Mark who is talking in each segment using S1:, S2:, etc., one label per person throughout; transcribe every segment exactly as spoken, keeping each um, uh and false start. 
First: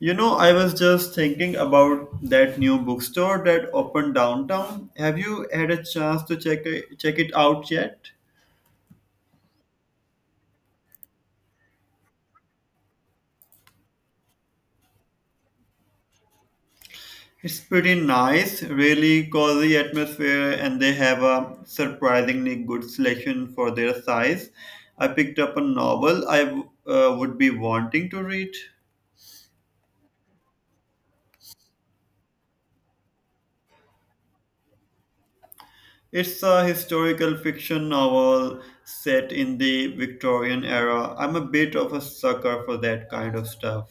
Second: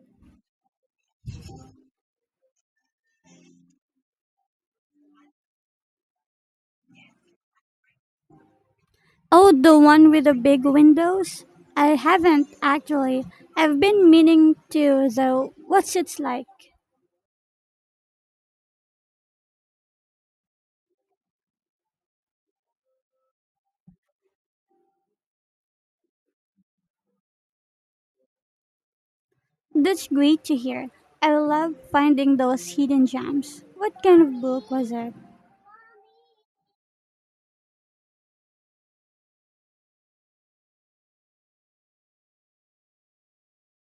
S1: You know, I was just thinking about that new bookstore that opened downtown. Have you had a chance to check check it out yet?
S2: Oh, the one with the big windows? I haven't actually. I've been meaning to, though. What's it like?
S1: It's pretty nice, really cozy atmosphere, and they have a surprisingly good selection for their size. I picked up a novel I uh, would be wanting to read.
S2: That's great to hear. I love finding those hidden gems. What kind of book was it?
S1: It's a historical fiction novel set in the Victorian era. I'm a bit of a sucker for that kind of stuff.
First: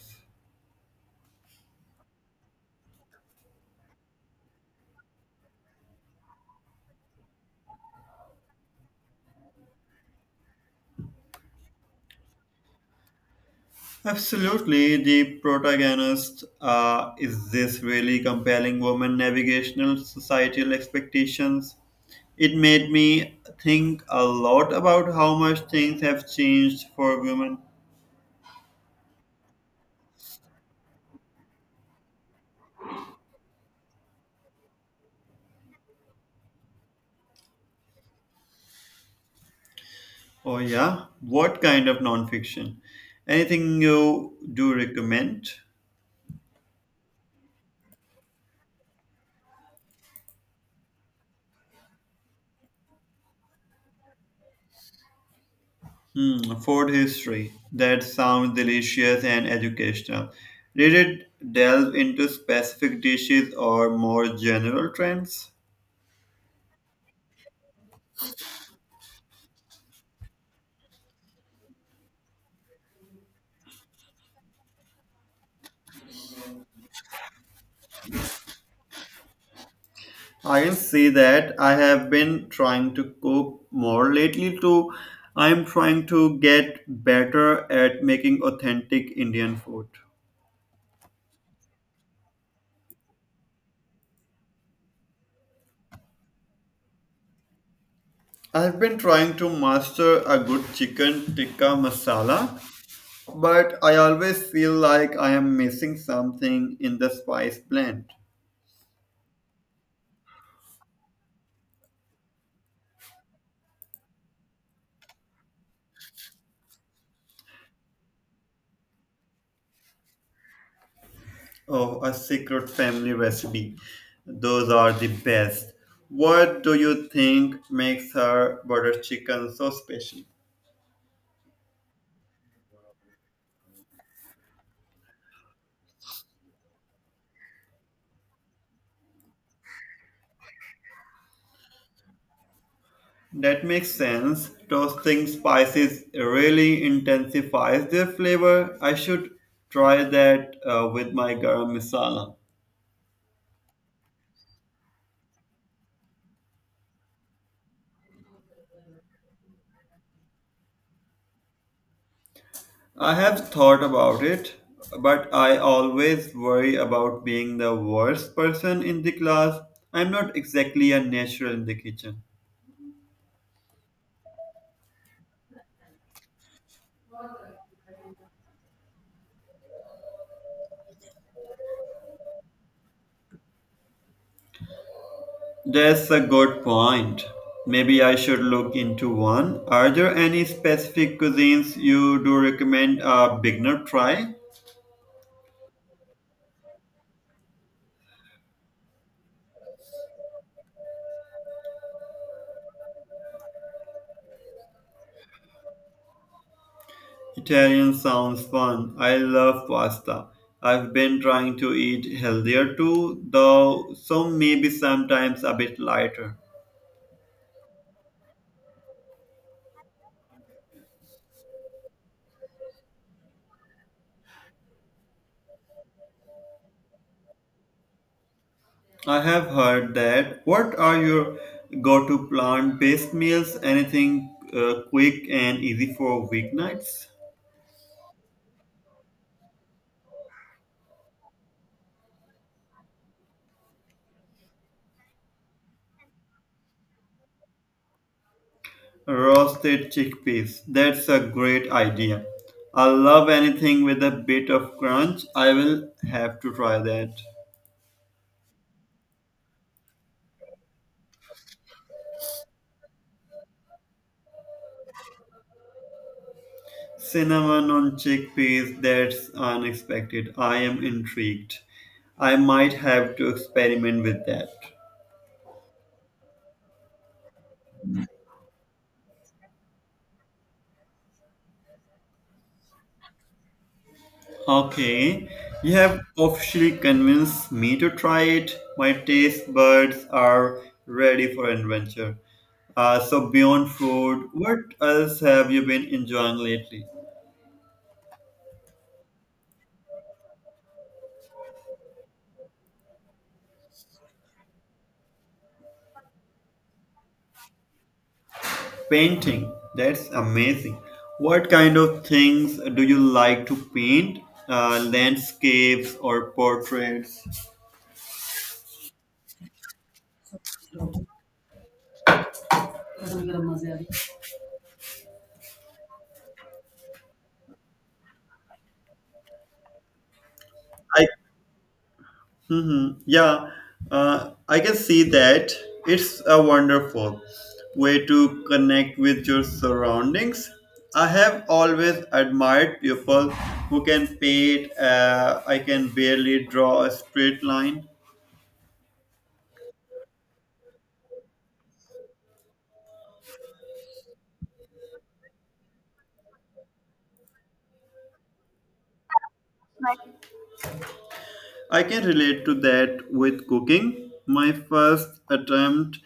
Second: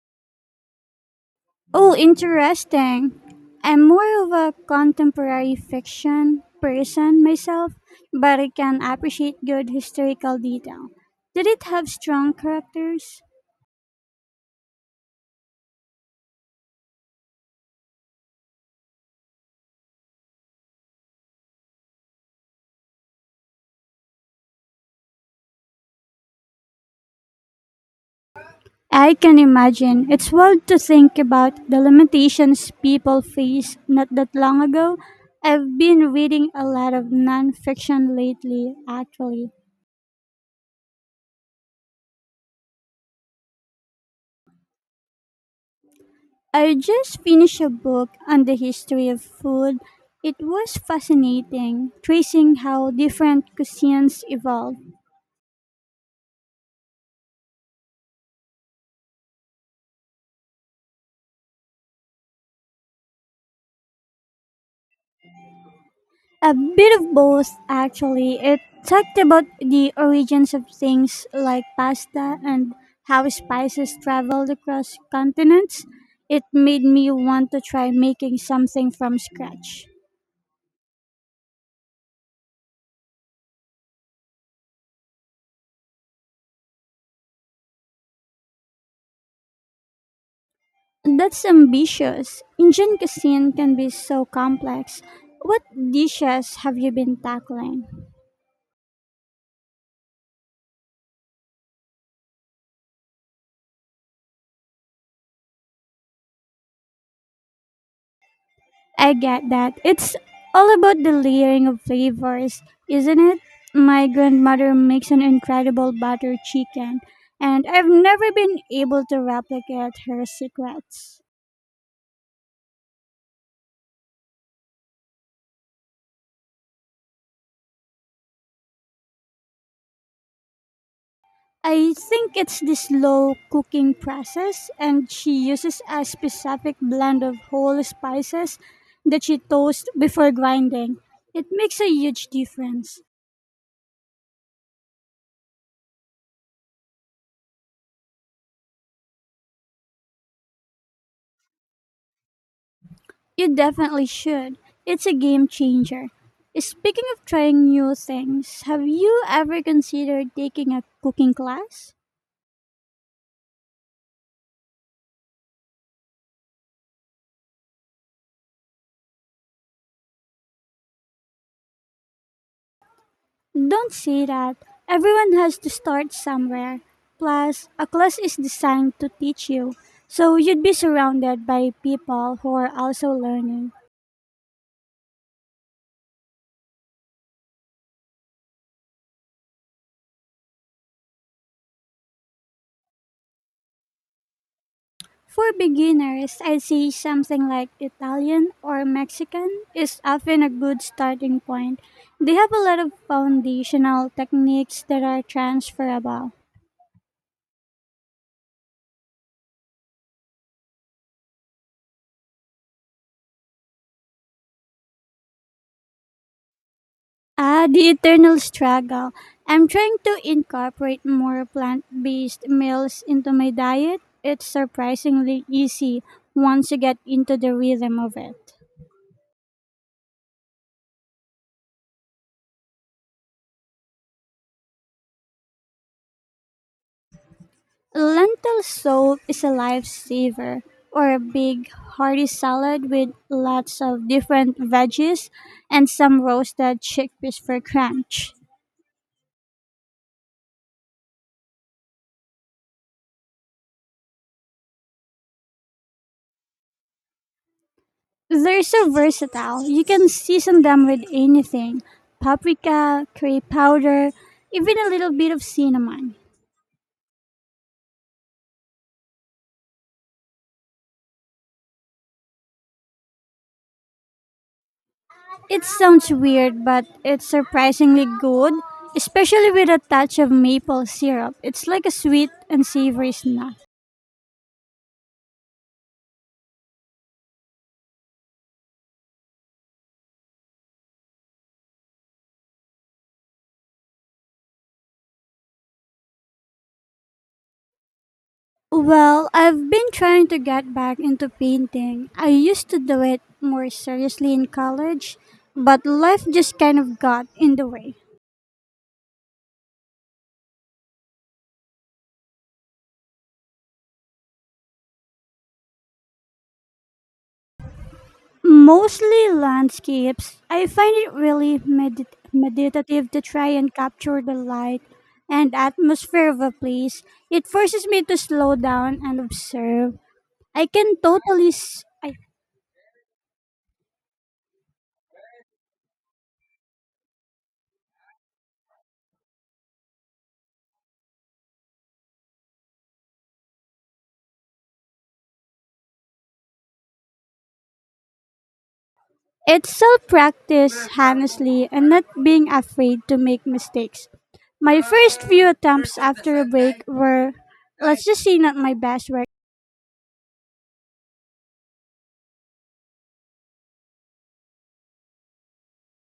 S2: Oh, interesting. I'm more of a contemporary fiction person myself, but I can appreciate good historical detail. Did it have strong characters?
S1: Absolutely, the protagonist uh, is this really compelling woman navigational societal expectations. It made me think a lot about how much things have changed for women.
S2: I can imagine. It's wild to think about the limitations people face not that long ago. I've been reading a lot of nonfiction lately, actually.
S1: Oh yeah, what kind of nonfiction? Anything you do recommend?
S2: I just finished a book on the history of food. It was fascinating, tracing how different cuisines evolved.
S1: Hmm, food history. That sounds delicious and educational. Did it delve into specific dishes or more general trends?
S2: A bit of both, actually. It talked about the origins of things like pasta and how spices traveled across continents. It made me want to try making something from scratch.
S1: I can say that I have been trying to cook more lately too. I'm trying to get better at making authentic Indian food.
S2: That's ambitious. Indian cuisine can be so complex. What dishes have you been tackling?
S1: I've been trying to master a good chicken tikka masala, but I always feel like I am missing something in the spice blend.
S2: I get that. It's all about the layering of flavors, isn't it? My grandmother makes an incredible butter chicken, and I've never been able to replicate her secrets.
S1: Oh, a secret family recipe. Those are the best. What do you think makes her butter chicken so special?
S2: I think it's the slow cooking process, and she uses a specific blend of whole spices that she toasts before grinding. It makes a huge difference.
S1: That makes sense. Toasting spices really intensifies their flavor. I should try that uh, with my garam masala.
S2: You definitely should. It's a game changer. Speaking of trying new things, have you ever considered taking a cooking class?
S1: I have thought about it, but I always worry about being the worst person in the class. I'm not exactly a natural in the kitchen.
S2: Don't say that. Everyone has to start somewhere. Plus, a class is designed to teach you, so you'd be surrounded by people who are also learning.
S1: That's a good point. Maybe I should look into one. Are there any specific cuisines you do recommend a beginner try?
S2: For beginners, I'd say something like Italian or Mexican is often a good starting point. They have a lot of foundational techniques that are transferable.
S1: Italian sounds fun. I love pasta. I've been trying to eat healthier too, though some maybe sometimes a bit lighter.
S2: Ah, the eternal struggle. I'm trying to incorporate more plant based meals into my diet. It's surprisingly easy once you get into the rhythm of it.
S1: I have heard that. What are your go to plant based meals? Anything uh, quick and easy for weeknights?
S2: Lentil soup is a lifesaver, or a big hearty salad with lots of different veggies and some roasted chickpeas for crunch.
S1: Roasted chickpeas. That's a great idea. I love anything with a bit of crunch. I will have to try that.
S2: They're so versatile. You can season them with anything paprika, curry powder, even a little bit of cinnamon.
S1: Cinnamon on chickpeas, that's unexpected. I am intrigued. I might have to experiment with that.
S2: It sounds weird, but it's surprisingly good, especially with a touch of maple syrup. It's like a sweet and savory snack.
S1: Okay, you have officially convinced me to try it. My taste buds are ready for adventure. Uh, so, beyond food, what else have you been enjoying lately?
S2: Well, I've been trying to get back into painting. I used to do it more seriously in college, but life just kind of got in the way.
S1: Painting, that's amazing. What kind of things do you like to paint? Uh, landscapes or portraits?
S2: Mostly landscapes. I find it really medit- meditative to try and capture the light and atmosphere of a place. It forces me to slow down and observe. I can
S1: I
S2: totally s- I
S1: mhm, yeah, uh, I can see that. It's a wonderful way to connect with your surroundings. I have always admired people who can paint. Uh, I can barely draw a straight line.
S2: It's self practice, honestly, and not being afraid to make mistakes. My first few attempts after a break were, let's just say, not my best work.
S1: I can relate to that with cooking. My first attempt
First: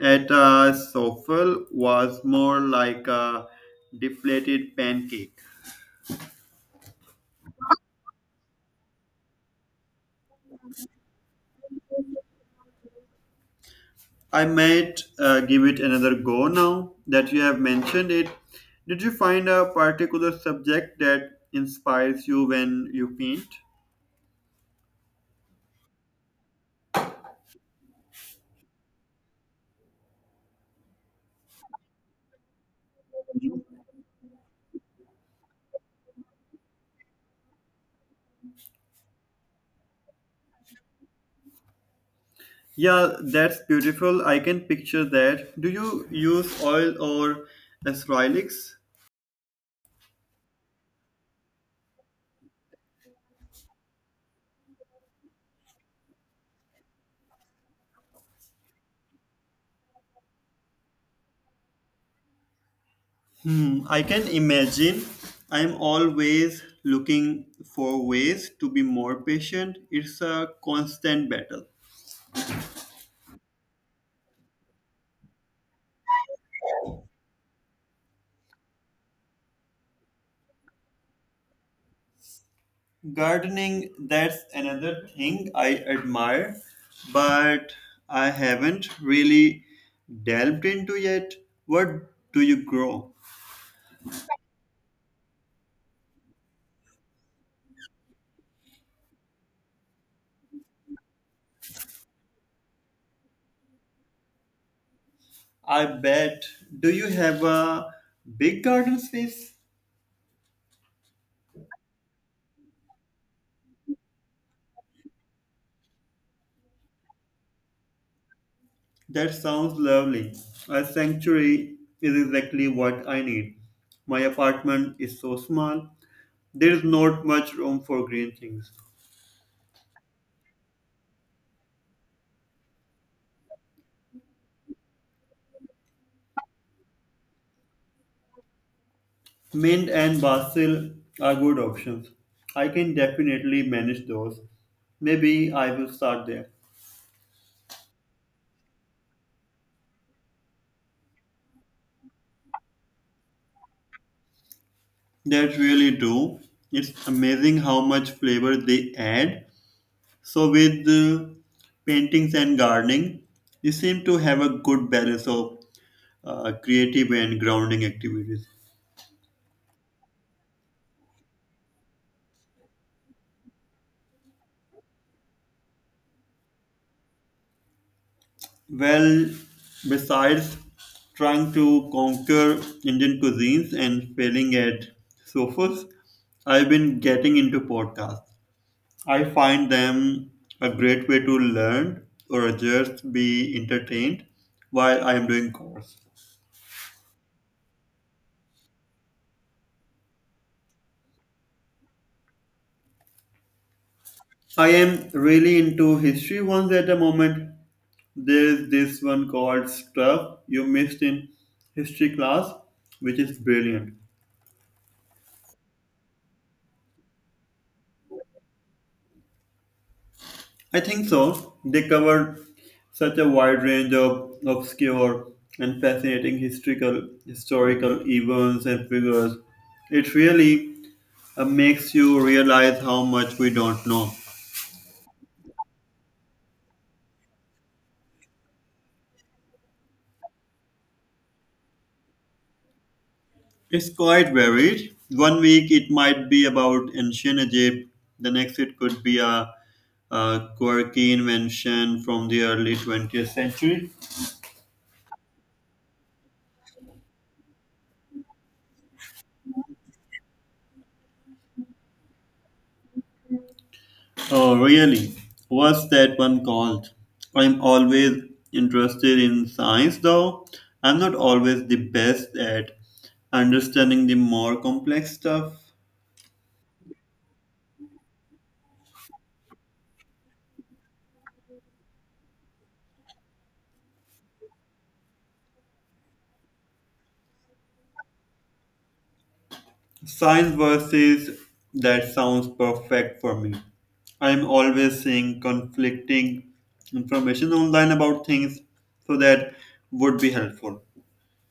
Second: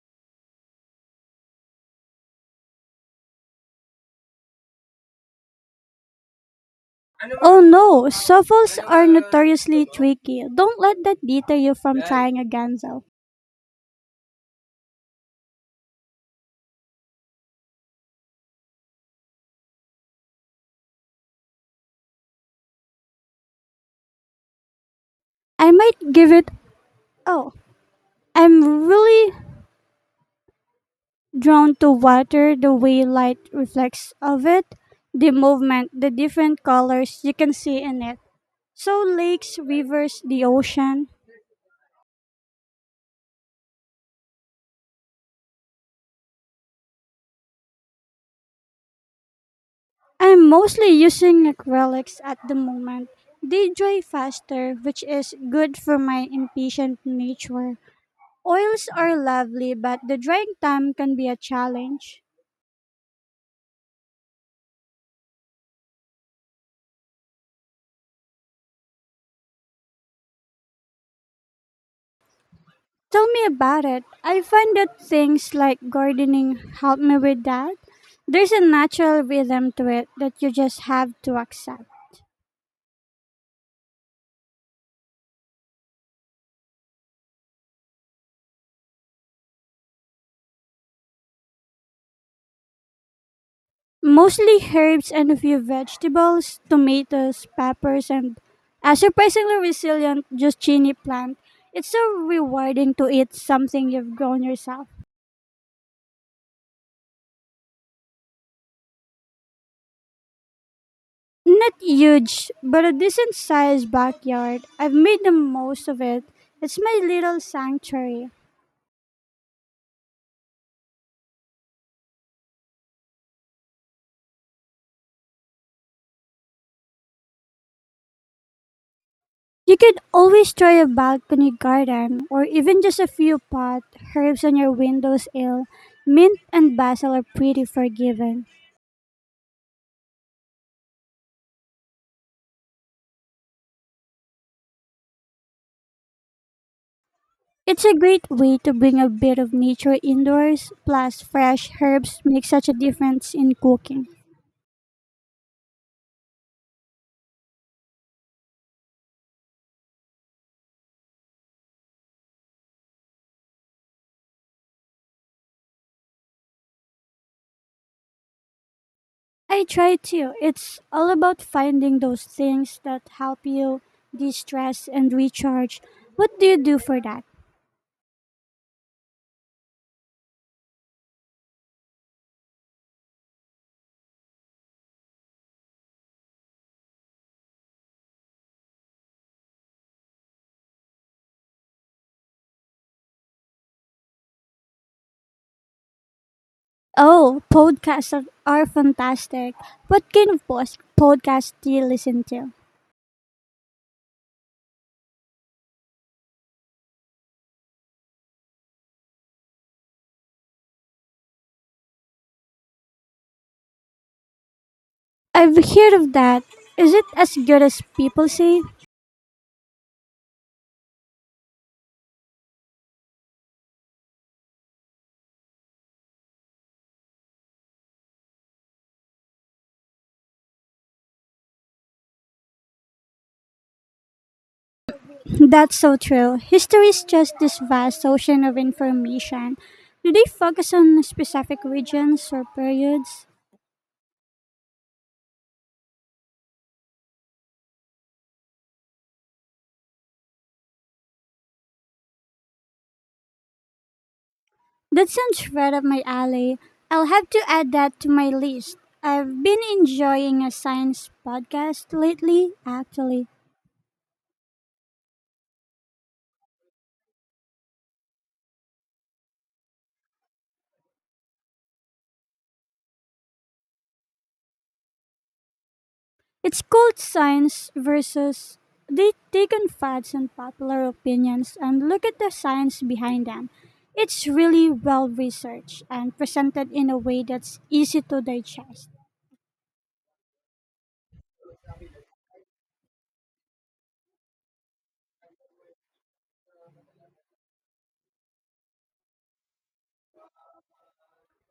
S1: at a souffle was more like a deflated pancake.
S2: Oh no, shuffles are notoriously tricky. Don't let that deter you from trying again, though.
S1: I might uh, give it another go now that you have mentioned it. Did you find a particular subject that inspires you when you paint?
S2: I might give it. Oh, I'm really drawn to water, the way light reflects of it, the movement, the different colors you can see in it. So, lakes, rivers, the ocean.
S1: Yeah, that's beautiful. I can picture that. Do you use oil or acrylics?
S2: I'm mostly using acrylics at the moment. They dry faster, which is good for my impatient nature. Oils are lovely, but the drying time can be a challenge.
S1: Hmm, I can imagine. I'm always looking for ways to be more patient. It's a constant battle.
S2: Tell me about it. I find that things like gardening help me with that. There's a natural rhythm to it that you just have to accept.
S1: Gardening, that's another thing I admire, but I haven't really delved into yet. What do you grow?
S2: Mostly herbs and a few vegetables, tomatoes, peppers, and a surprisingly resilient zucchini plant. It's so rewarding to eat something you've grown yourself.
S1: I bet. Do you have a big garden space?
S2: Not huge, but a decent sized backyard. I've made the most of it. It's my little sanctuary.
S1: That sounds lovely. A sanctuary is exactly what I need. My apartment is so small, there is not much room for green things.
S2: You could always try a balcony garden or even just a few pot herbs on your windowsill. Mint and basil are pretty forgiving.
S1: Mint and basil are good options. I can definitely manage those. Maybe I will start there.
S2: It's a great way to bring a bit of nature indoors, plus fresh herbs make such a difference in cooking.
S1: That really do. It's amazing how much flavor they add. So with uh, paintings and gardening, you seem to have a good balance of uh, creative and grounding activities.
S2: I try to. It's all about finding those things that help you de-stress and recharge. What do you do for that?
S1: Well, besides trying to conquer Indian cuisines and failing at sofas, I've been getting into podcasts. I find them a great way to learn or just be entertained while I am doing course.
S2: Oh, podcasts are are fantastic. What kind of pos- podcast do you listen to?
S1: I am really into history ones at the moment. There's this one called Stuff You Missed in History Class, which is brilliant.
S2: I've heard of that. Is it as good as people say?
S1: I think so. They covered such a wide range of obscure and fascinating historical historical events and figures. It really uh, makes you realize how much we don't know.
S2: That's so true. History is just this vast ocean of information. Do they focus on specific regions or periods?
S1: It's quite varied. One week it might be about ancient Egypt. The next it could be a, a quirky invention from the early twentieth century.
S2: That sounds right up my alley. I'll have to add that to my list. I've been enjoying a science podcast lately, actually.
S1: Oh, really? What's that one called? I'm always interested in science, though I'm not always the best at understanding the more complex stuff.
S2: It's called Science versus. They take on facts and popular opinions and look at the science behind them. It's really well researched and presented in a way that's easy to digest.
S1: Science versus that sounds perfect for me. I'm always seeing conflicting information online about things, so that would be helpful.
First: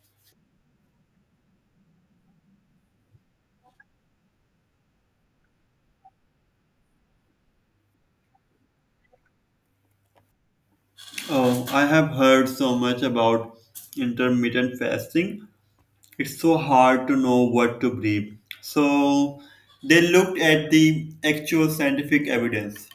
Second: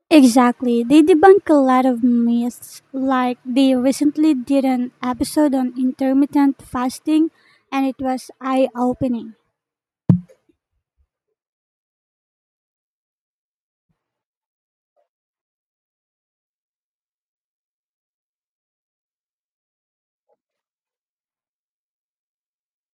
S2: Exactly. They debunk a lot of myths. Like they recently did an episode on intermittent fasting and it was eye opening.
S1: Oh, I have heard so much about intermittent fasting. It's so hard to know what to believe. So they looked at the actual scientific evidence.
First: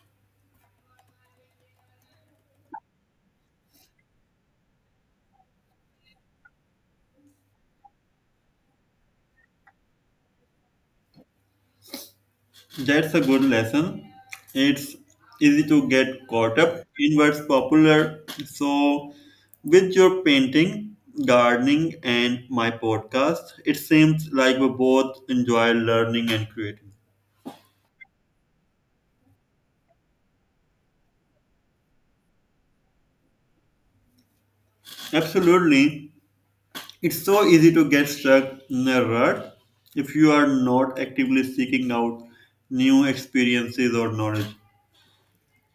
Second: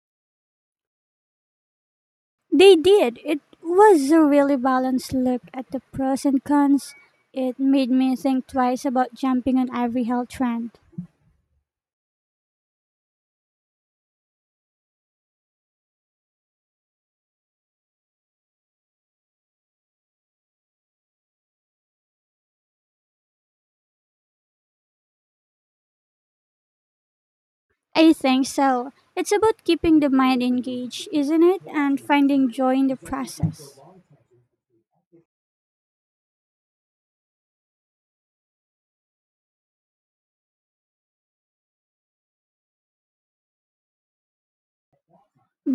S2: They did. It was a really balanced look at the pros and cons. It made me think twice about jumping on every health trend.
S1: That's a good lesson. It's easy to get caught up in what's popular. So with your painting, gardening, and my podcast, it seems like we both enjoy learning and creating.
S2: I think so. It's about keeping the mind engaged, isn't it? And finding joy in the process.
S1: Absolutely. It's so easy to get stuck in a rut if you are not actively seeking out new experiences or knowledge.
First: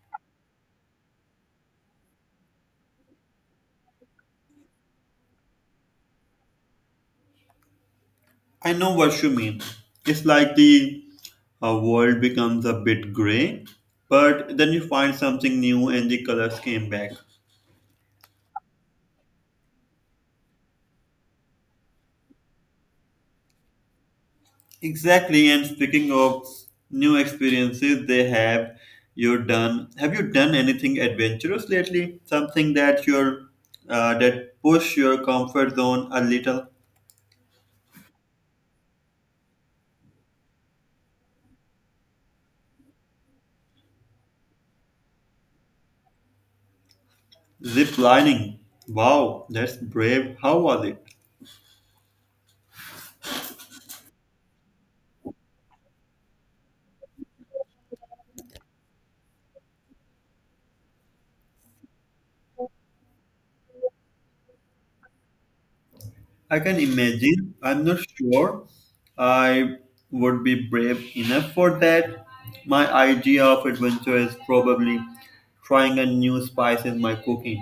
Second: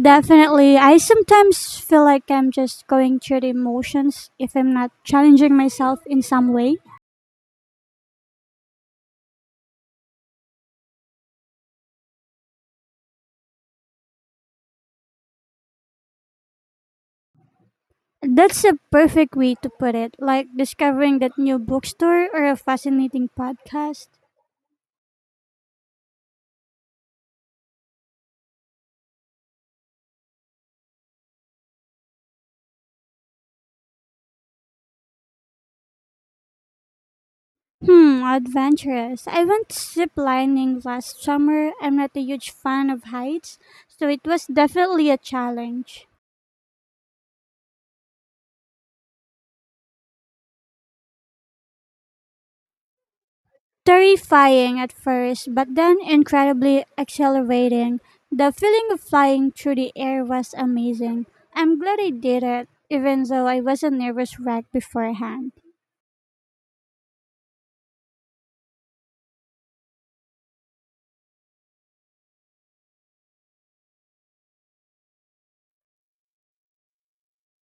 S2: Definitely. I sometimes feel like I'm just going through the emotions if I'm not challenging myself in some way.
S1: I know what you mean. It's like the uh, world becomes a bit gray, but then you find something new and the colors came back.
S2: That's a perfect way to put it, like discovering that new bookstore or a fascinating podcast.
S1: Exactly, and speaking of new experiences, they have you done have you done anything adventurous lately? Something that you're uh, that push your comfort zone a little?
S2: Hmm, adventurous. I went zip lining last summer. I'm not a huge fan of heights, so it was definitely a challenge.
S1: Zip lining. Wow, that's brave. How was it?
S2: Terrifying at first, but then incredibly exhilarating. The feeling of flying through the air was amazing. I'm glad I did it, even though I was a nervous wreck beforehand.
S1: I can imagine. I'm not sure I would be brave enough for that. My idea of adventure is probably trying a new spice in my cooking.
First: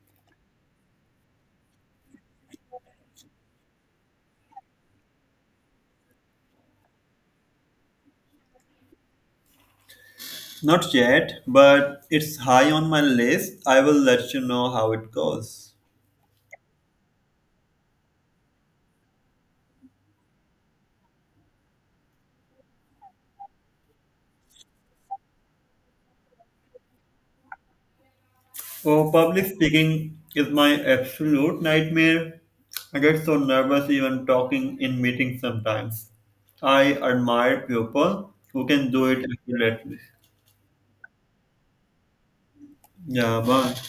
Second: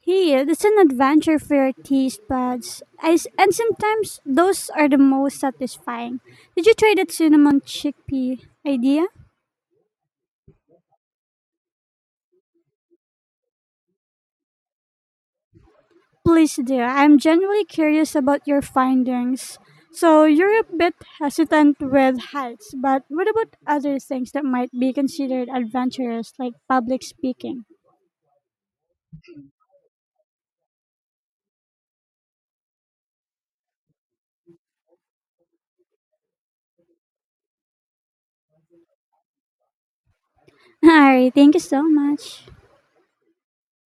S2: Here, it's an adventure for your taste buds. I s and sometimes those are the most satisfying. Did you try that cinnamon chickpea idea?
S1: Not yet, but it's high on my list. I will let you know how it goes.
S2: Please dear. I'm genuinely curious about your findings. So you're a bit hesitant with heights, but what about other things that might be considered adventurous, like public speaking?
S1: Oh, public speaking is my absolute nightmare. I get so nervous even talking in meetings sometimes. I admire people who can do it accurately.
S2: Alright, thank you so much.
S1: Yeah, but